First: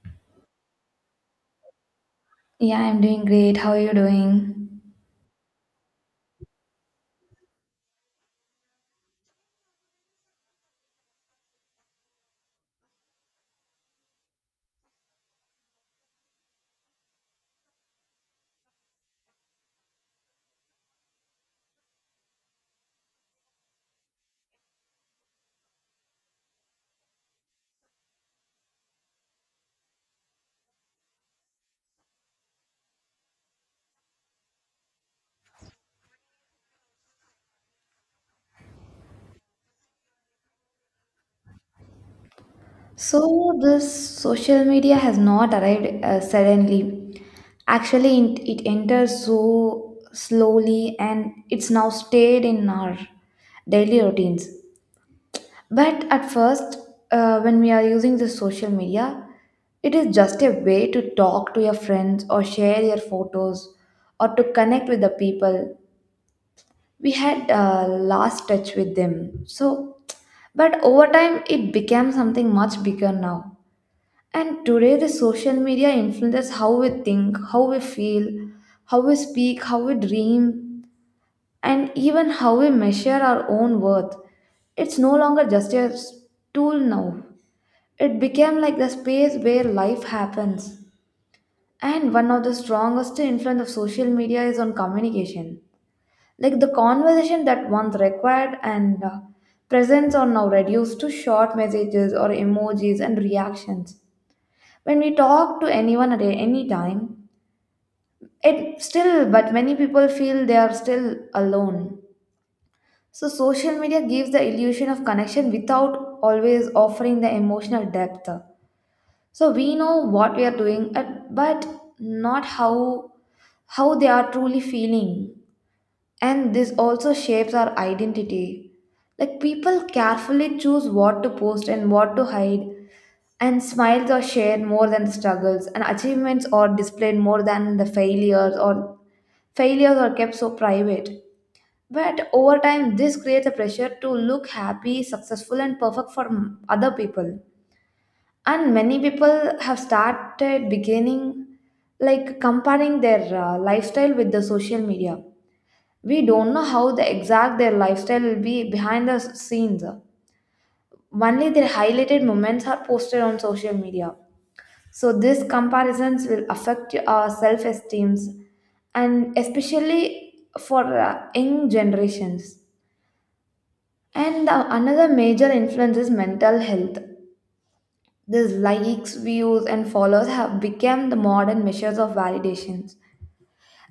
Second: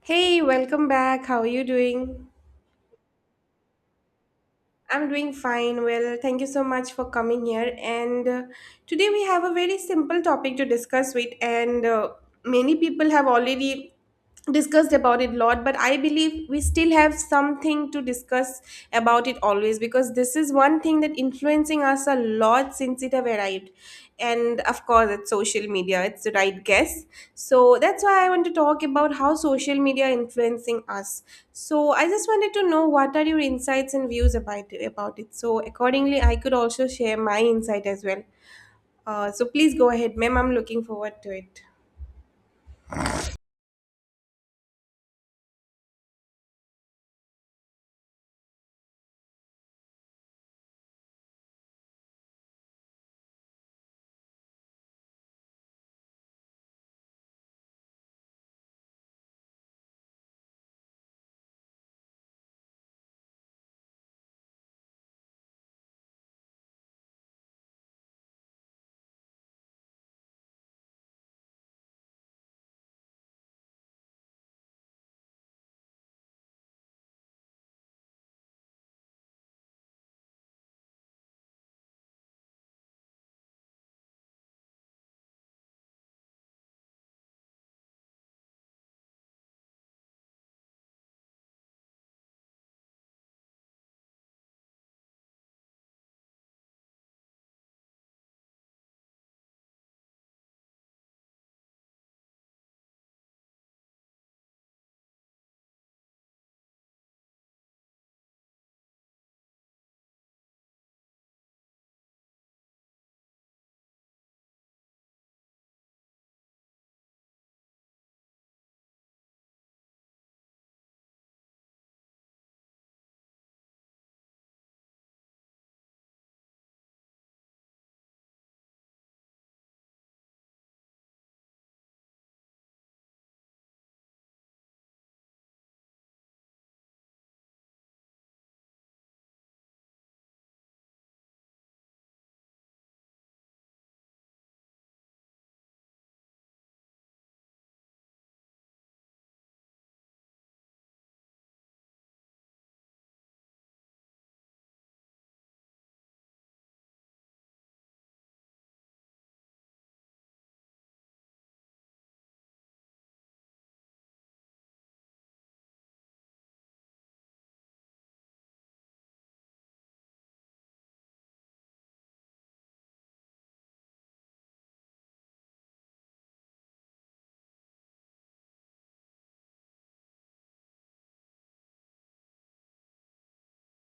Hey, welcome back. How are you doing? Yeah, I'm doing great. How are you doing? I'm doing fine. Well, thank you so much for coming here. And today we have a very simple topic to discuss with, and many people have already discussed about it a lot, but I believe we still have something to discuss about it always, because this is one thing that influences influencing us a lot since it have arrived, and of course it's social media, it's the right guess. So that's why I want to talk about how social media influencing us. So I just wanted to know what are your insights and views about it, so accordingly I could also share my insight as well. So please go ahead, ma'am, I'm looking forward to it. So, this social media has not arrived suddenly. Actually, it entered so slowly and it's now stayed in our daily routines. But at first, when we are using the social media, it is just a way to talk to your friends or share your photos or to connect with the people. We had lost touch with them. So, but over time, it became something much bigger now. And today, the social media influences how we think, how we feel, how we speak, how we dream, and even how we measure our own worth. It's no longer just a tool now. It became like the space where life happens. And one of the strongest influence of social media is on communication. Like the conversation that once required and presence are now reduced to short messages or emojis and reactions. When we talk to anyone at any time, it still, but many people feel they are still alone. So, social media gives the illusion of connection without always offering the emotional depth. So, we know what we are doing, but not how they are truly feeling. And this also shapes our identity. Like people carefully choose what to post and what to hide, and smiles are shared more than struggles, and achievements are displayed more than the failures, or failures are kept so private. But over time, this creates a pressure to look happy, successful, and perfect for other people. And many people have started beginning like comparing their lifestyle with the social media. We don't know how the exact their lifestyle will be behind the scenes. Only their highlighted moments are posted on social media, so these comparisons will affect our self esteems, and especially for young generations. And another major influence is mental health. These likes, views, and followers have become the modern measures of validations.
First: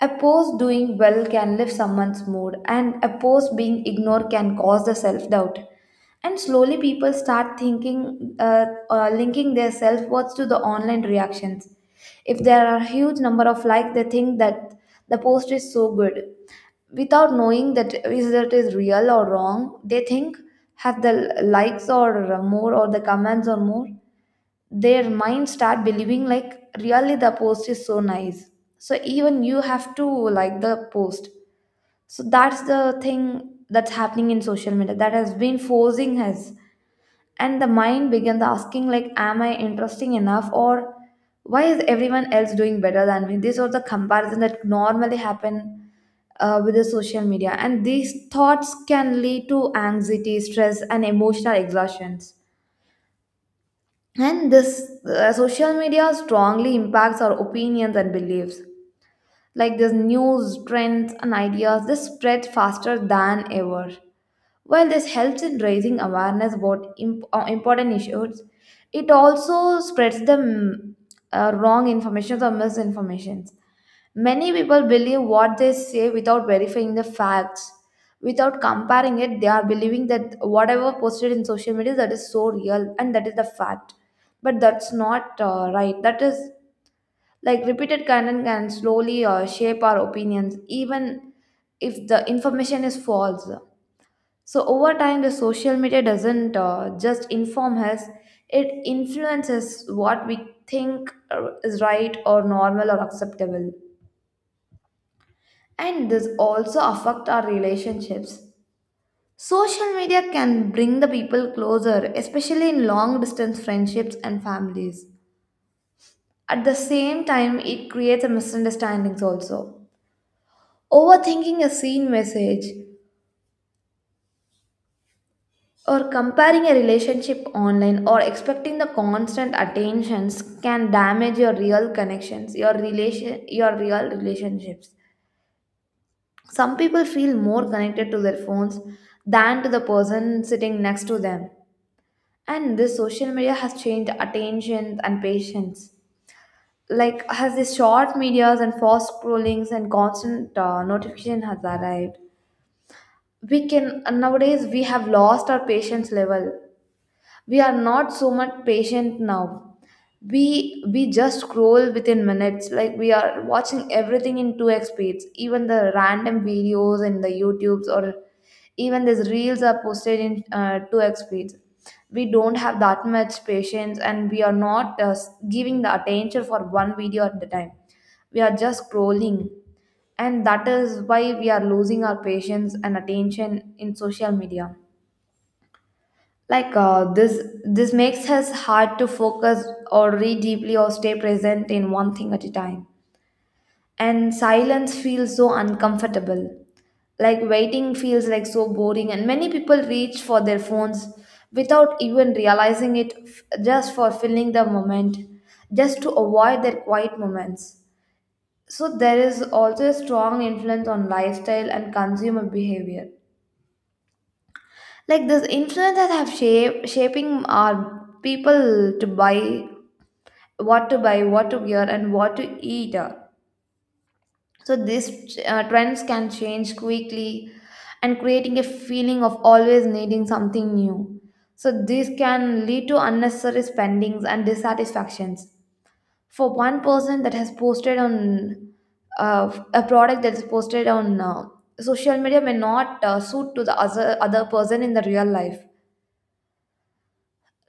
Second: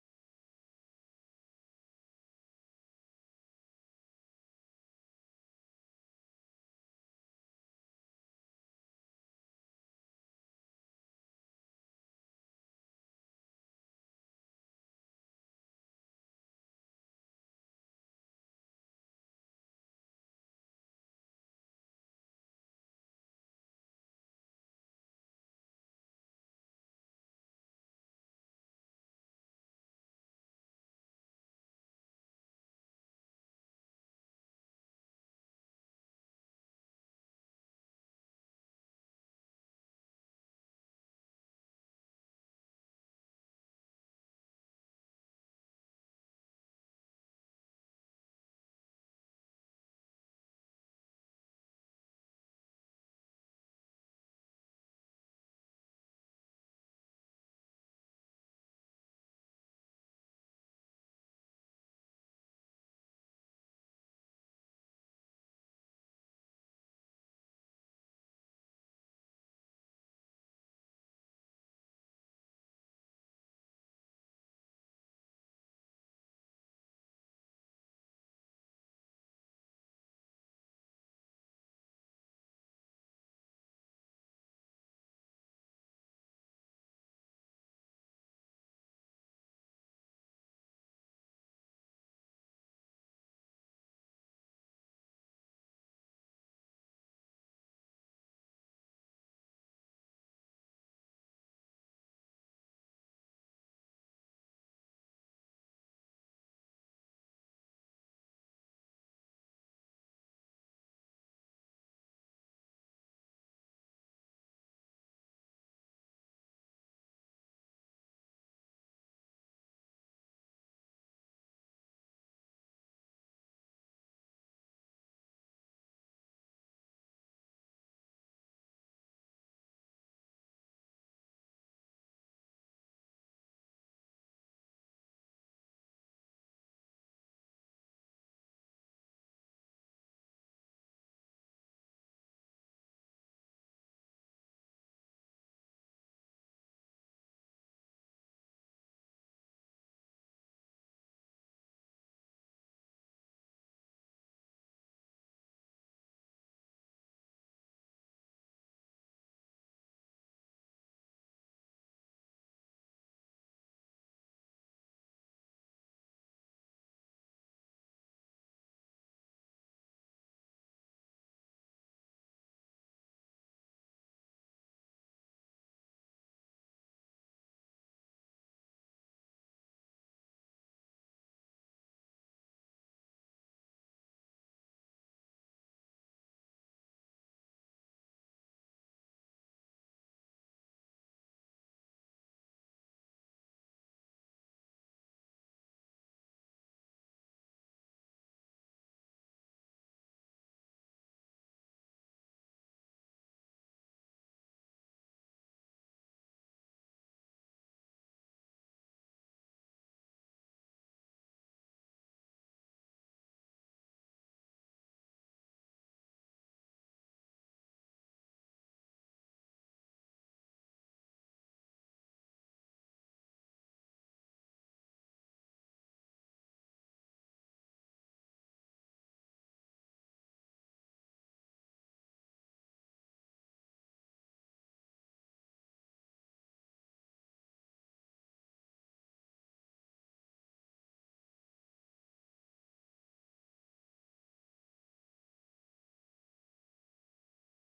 A post doing well can lift someone's mood, and a post being ignored can cause the self doubt. And slowly, people start thinking, linking their self worth to the online reactions. If there are a huge number of likes, they think that the post is so good. Without knowing that is real or wrong, they think have the likes or more or the comments or more, their mind start believing like really the post is so nice, so even you have to like the post. So that's the thing that's happening in social media that has been forcing us. And the mind begins asking, like, am I interesting enough, or why is everyone else doing better than me? These are the comparison that normally happen with the social media, and these thoughts can lead to anxiety, stress, and emotional exhaustions. And this social media strongly impacts our opinions and beliefs. Like this news, trends, and ideas, they spread faster than ever. While this helps in raising awareness about important issues, it also spreads the wrong information or misinformation. Many people believe what they say without verifying the facts. Without comparing it, they are believing that whatever posted in social media, that is so real and that is the fact. But that's not right. That is like repeated content can slowly shape our opinions, even if the information is false. So over time, the social media doesn't just inform us; it influences what we think is right or normal or acceptable. And this also affect our relationships. Social media can bring the people closer, especially in long distance friendships and families. At the same time, it creates a misunderstandings also. Overthinking a seen message. Or comparing a relationship online or expecting the constant attentions can damage your real connections, your relation your real relationships. Some people feel more connected to their phones than to the person sitting next to them. And this social media has changed attention and patience. Like has this short medias and fast scrollings and constant notification has arrived. We can nowadays we have lost our patience level. We are not so much patient now. We just scroll within minutes, like we are watching everything in 2x speeds, even the random videos in the youtubes, or even these reels are posted in 2x speeds. We don't have that much patience, and we are not giving the attention for one video at the time. We are just scrolling, and that is why we are losing our patience and attention in social media. Like this makes us hard to focus or read deeply or stay present in one thing at a time. And silence feels so uncomfortable, like waiting feels like so boring, and many people reach for their phones without even realizing it, just for filling the moment, just to avoid their quiet moments. So there is also a strong influence on lifestyle and consumer behavior. Like this influence that have shape shaping our people to buy, what to buy, what to wear, and what to eat. So these trends can change quickly and creating a feeling of always needing something new. So this can lead to unnecessary spendings and dissatisfactions. For one person that has posted on a product that is posted on social media may not suit to the other person in the real life.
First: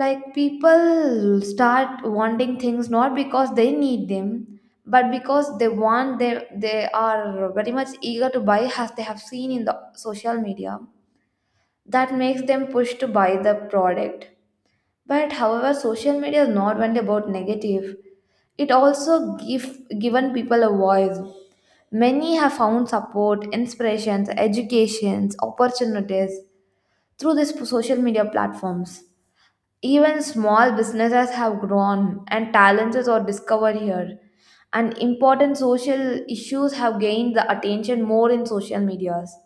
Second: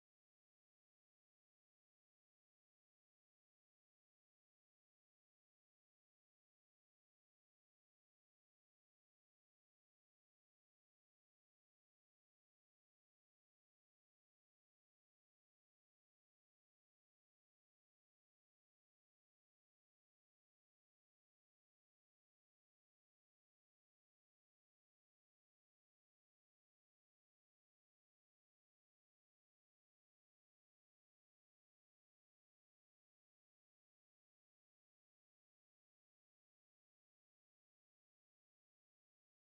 Like people start wanting things not because they need them, but because they are very much eager to buy as they have seen in the social media, that makes them push to buy the product. But however social media is not only about negative. It also given people a voice. Many have found support, inspirations, educations, opportunities through these social media platforms. Even small businesses have grown, and talents are discovered here. And important social issues have gained the attention more in social medias.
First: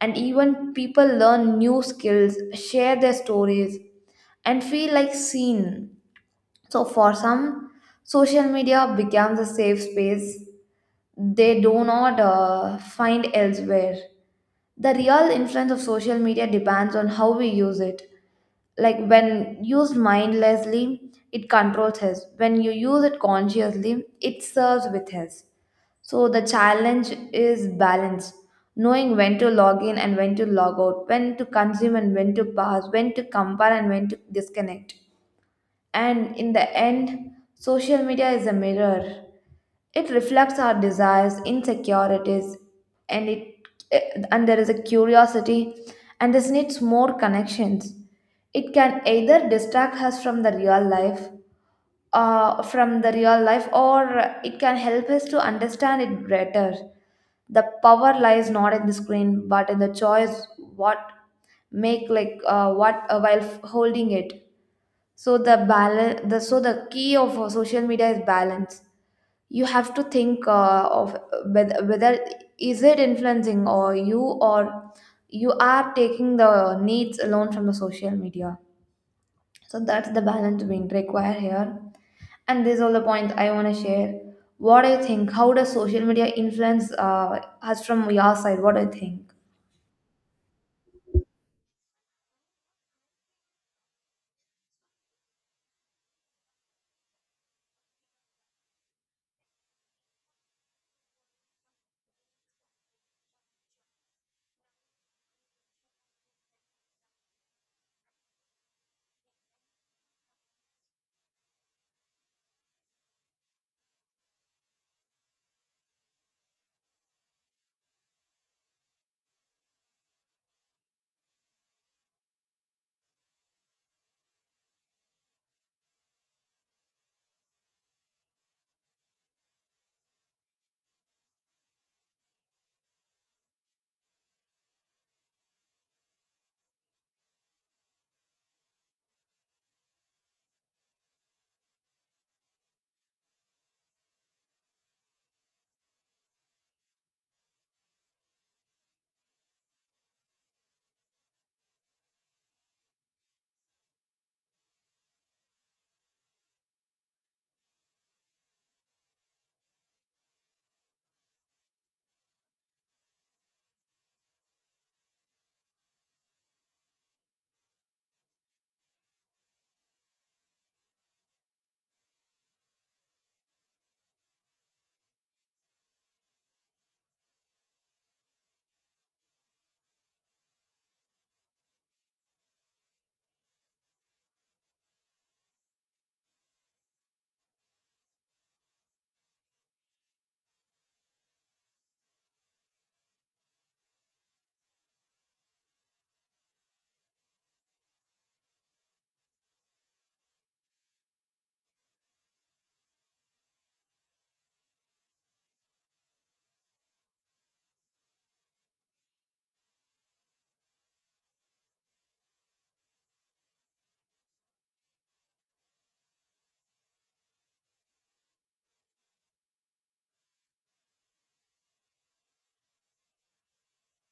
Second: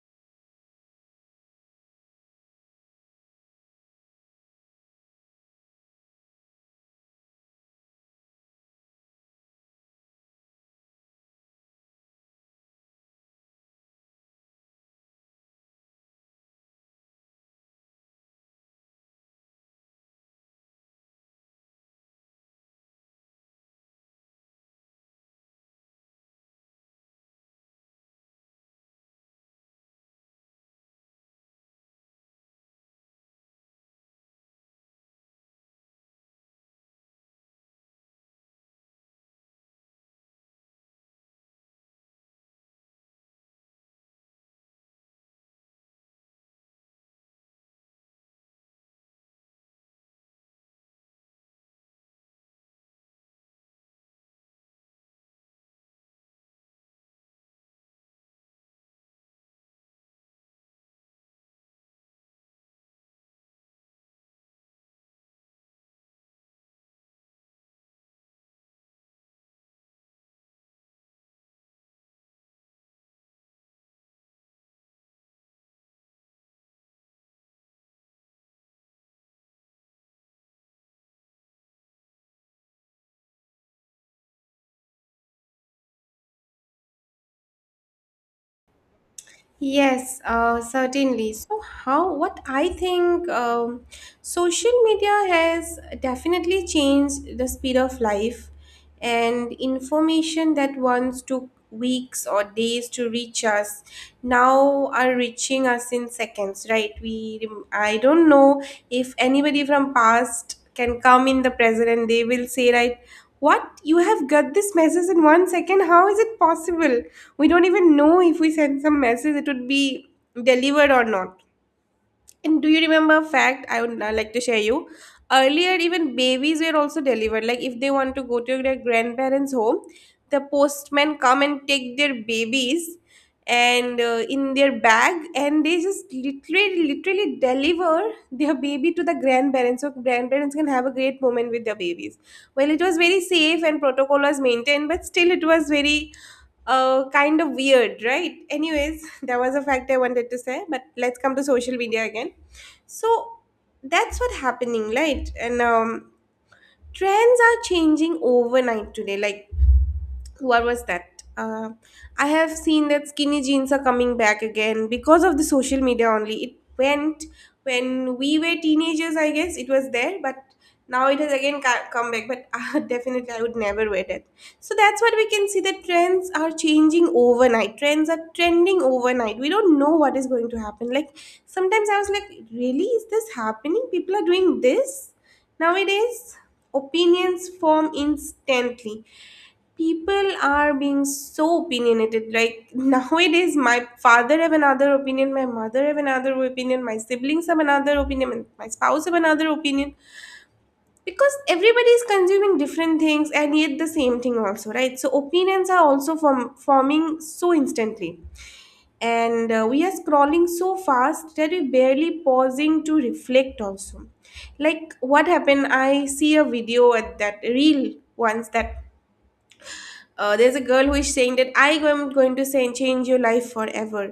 And even people learn new skills, share their stories, and feel like seen. So, for some, social media becomes a safe space they do not find elsewhere. The real influence of social media depends on how we use it. Like when used mindlessly, it controls us. When you use it consciously, it serves with us. So the challenge is balance, knowing when to log in and when to log out, when to consume and when to pass, when to compare and when to disconnect. And in the end, social media is a mirror. It reflects our desires, insecurities, and it and there is a curiosity and this needs more connections. It can either distract us from the real life, or it can help us to understand it better. The power lies not in the screen, but in the choice what make, like what while holding it. So the balance the so the key of social media is balance. You have to think of whether, whether is it influencing or you, or you are taking the needs alone from the social media. So that's the balance being required here. And this is all the points I want to share. What do you think, how does social media influence us? From your side, what do you think? Yes, certainly. So, how what I think, social media has definitely changed the speed of life, and information that once took weeks or days to reach us now are reaching us in seconds, right? I don't know if anybody from past can come in the present and they will say, right, what, you have got this message in 1 second, how is it possible? We don't even know if we send some message it would be delivered or not. And do you remember a fact I would like to share you? Earlier, even babies were also delivered. Like if they want to go to their grandparents' home, the postman come and take their babies and in their bag, and they just literally deliver their baby to the grandparents, so grandparents can have a great moment with their babies. Well, it was very safe and protocol was maintained, but still it was very kind of weird, right? Anyways, that was a fact I wanted to say. But let's come to social media again. So that's what happening, right? And trends are changing overnight today. Like, what was that? I have seen that skinny jeans are coming back again because of the social media only. It went when we were teenagers, I guess it was there, but now it has again come back. But definitely, I would never wear that. So that's what we can see, that trends are changing overnight. Trends are trending overnight. We don't know what is going to happen. Like, sometimes I was like, really? Is this happening? People are doing this? Nowadays, opinions form instantly. People are being so opinionated. Like nowadays, my father have another opinion, my mother have another opinion, my siblings have another opinion, and my spouse have another opinion. Because everybody is consuming different things and yet the same thing also, right? So opinions are also forming so instantly. And we are scrolling so fast that we barely pausing to reflect also. Like what happened, I see a video at that reel once that, there's a girl who is saying that I am going to say change your life forever.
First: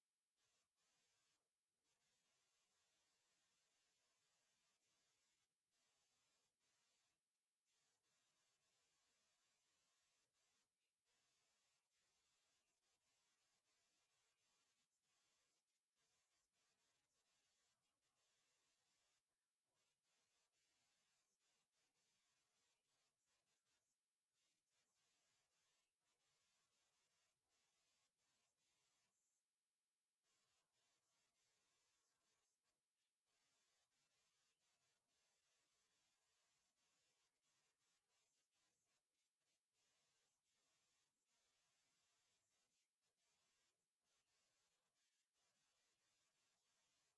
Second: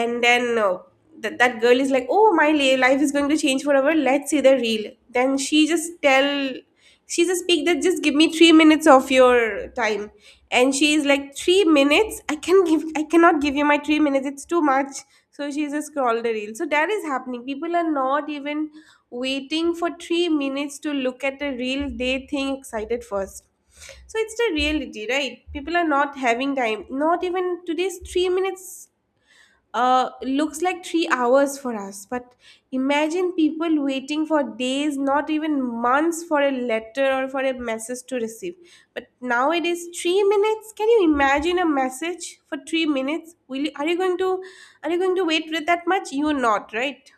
And then that girl is like, oh my life is going to change forever, let's see the reel. Then she just speak that, just give me 3 minutes of your time. And she is like, 3 minutes I can give, I cannot give you my 3 minutes, it's too much. So she just scrolled the reel. So that is happening, people are not even waiting for 3 minutes to look at a reel, they think excited first. So it's the reality, right? People are not having time. Not even today's 3 minutes looks like 3 hours for us. But imagine people waiting for days, not even months, for a letter or for a message to receive. But nowadays, 3 minutes. Can you imagine a message for 3 minutes? Will you, are you going to are you going to wait with that much? You're not, right?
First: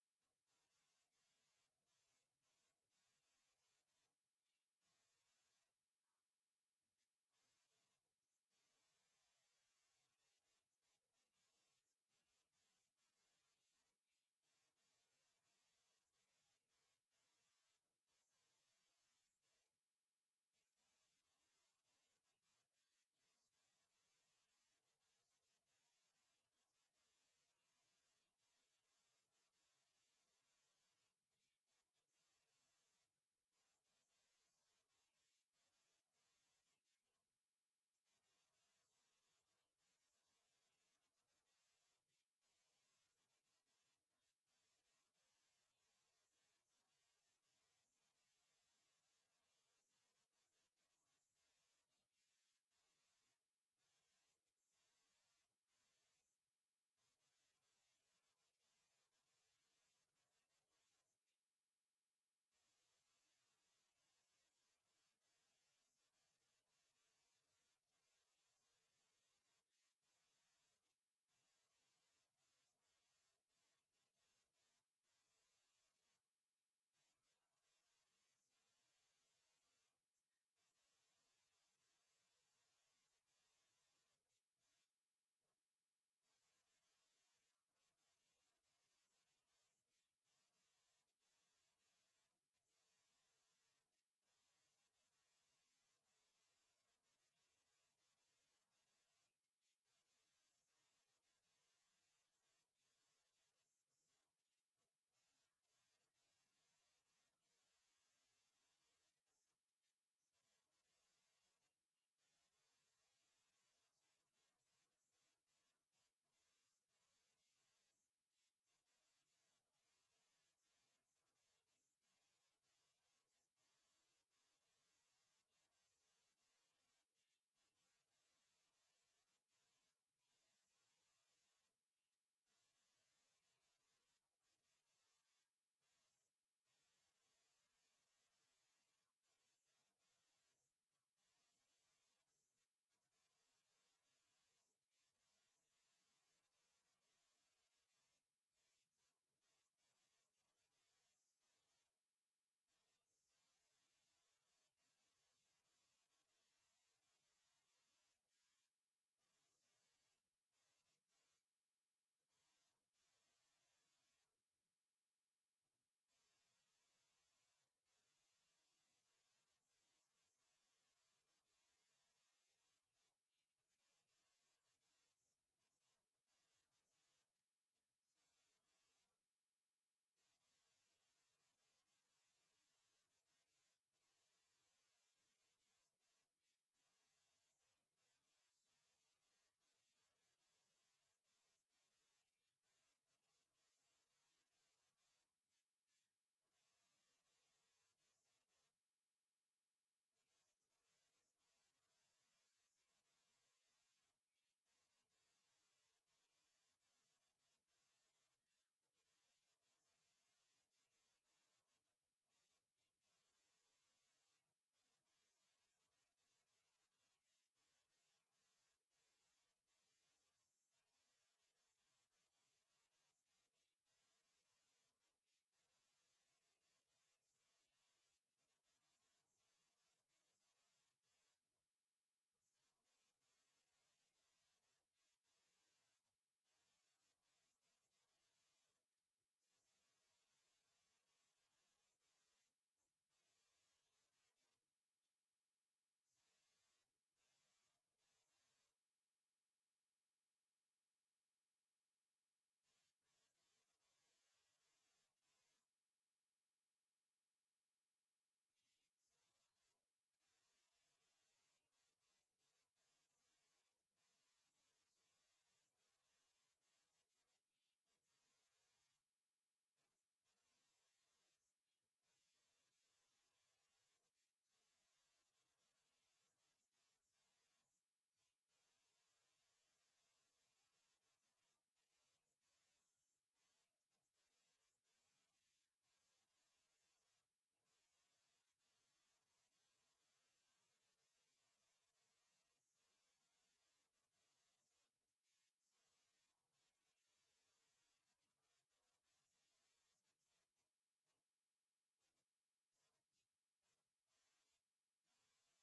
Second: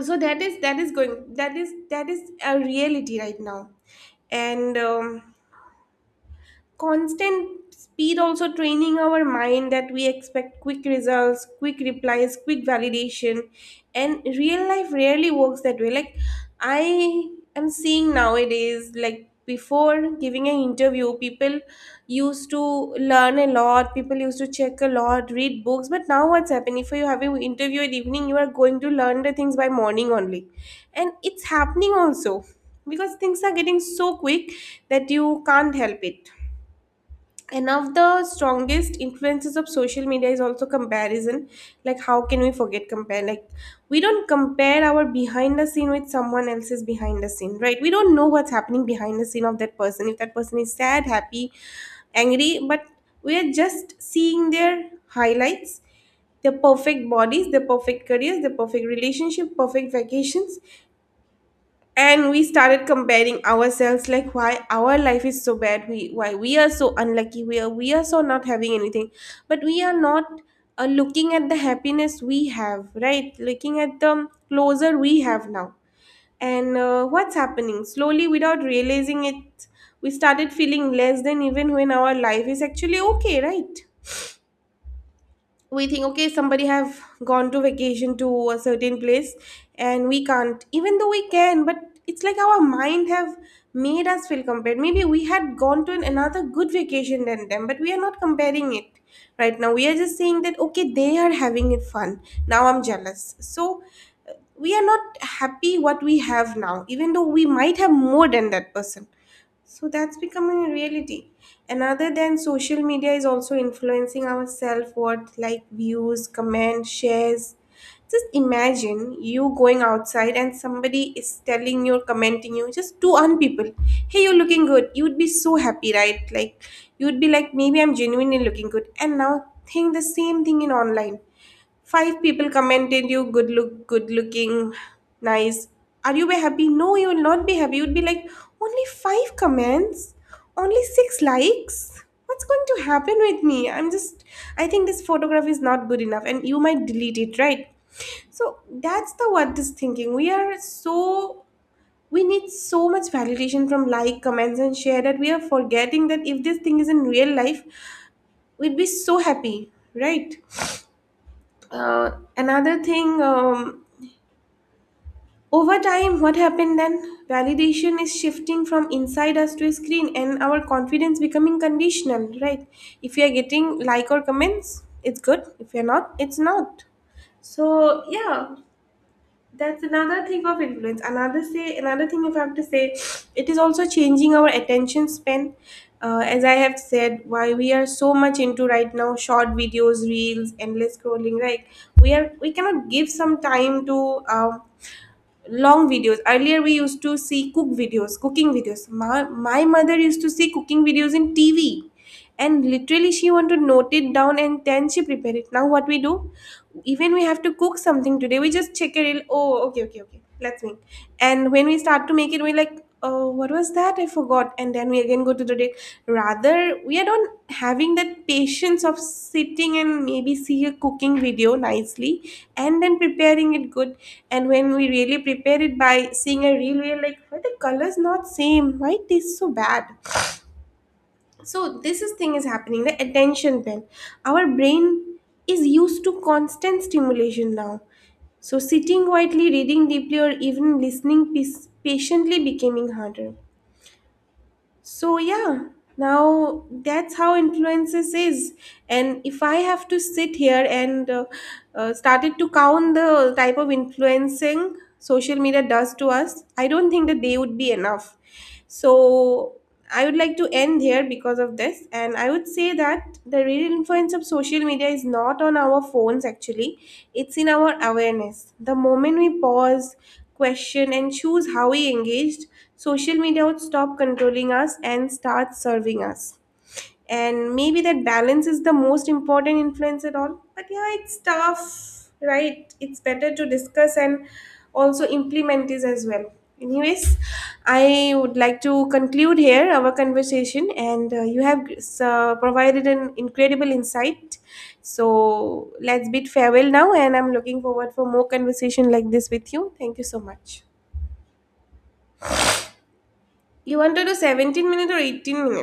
So that is a reality right now. And constant speed also training our mind that we expect quick results, quick replies, quick validation, and real life rarely works that way. Like I am seeing nowadays, like before giving an interview, people used to learn a lot, people used to check a lot, read books, but now what's happening, if you have an interview at evening, you are going to learn the things by morning only. And it's happening also, because things are getting so quick that you can't help it. And of the strongest influences of social media is also comparison. Like, how can we forget compare? Like, we don't compare our behind the scene with someone else's behind the scene, right? We don't know what's happening behind the scene of that person, if that person is sad, happy, angry. But we are just seeing their highlights, the perfect bodies, the perfect careers, the perfect relationship, perfect vacations. And we started comparing ourselves, like, why our life is so bad, we, why we are so unlucky, we are so not having anything. But we are not looking at the happiness we have, right, looking at the closer we have now. And what's happening slowly, without realizing it, we started feeling less than, even when our life is actually okay, right? We think, okay, somebody have gone to vacation to a certain place and we can't, even though we can, but it's like our mind have made us feel compared, maybe we had gone to another good vacation than them, but we are not comparing it right now, we are just saying that, okay, they are having it fun, now I'm jealous. So uh, we are not happy what we have now, even though we might have more than that person. So that's becoming a reality. And other than social media is also influencing our self worth, like views, comments, shares. Just imagine you going outside and somebody is telling you, or commenting you, just two on people. Hey, you're looking good. You'd be so happy, right? Like, you'd be like, maybe I'm genuinely looking good. And now think the same thing in online. Five people commented you good look, good looking, nice. Are you be happy? No, you will not be happy. You'd be like, only five comments, only six likes. What's going to happen with me? I'm just, I think this photograph is not good enough, and you might delete it, right? So that's the what is thinking. We are so, we need so much validation from like, comments, and share, that we are forgetting that if this thing is in real life, we'd be so happy, right? Uh, another thing, over time, what happened then? Validation is shifting from inside us to a screen, and our confidence becoming conditional, right? If you are getting like or comments, it's good. If you're not, it's not. So yeah, that's another thing of influence, another thing, if I have to say, it is also changing our attention span. As I have said, why we are so much into right now short videos, reels, endless scrolling, right? We cannot give some time to long videos. Earlier we used to see cooking videos, my mother used to see cooking videos in TV, and literally she want to note it down and then she prepare it. Now what we do, even we have to cook something today, we just check a reel, oh, okay, okay, okay, let's make. And when we start to make it, we're like, oh, what was that, I forgot. And then we again go to the day. Rather we are not having that patience of sitting and maybe see a cooking video nicely and then preparing it good. And when we really prepare it by seeing a real, we are like, why the colors not same? Why it tastes so bad? So this is thing is happening, the attention span. Our brain is used to constant stimulation now. So sitting quietly, reading deeply, or even listening patiently becoming harder. So yeah, now that's how influences is. And if I have to sit here and started to count the type of influencing social media does to us, I don't think the day would be enough. So I would like to end here because of this, and I would say that the real influence of social media is not on our phones actually, it's in our awareness. The moment we pause, question, and choose how we engaged, social media would stop controlling us and start serving us. And maybe that balance is the most important influence at all. But yeah, it's tough, right? It's better to discuss and also implement this as well. Anyways, I would like to conclude here our conversation, and you have provided an incredible insight. So let's bid farewell now, and I'm looking forward for more conversation like this with you. Thank you so much. You want to do 17 minutes or 18 minutes?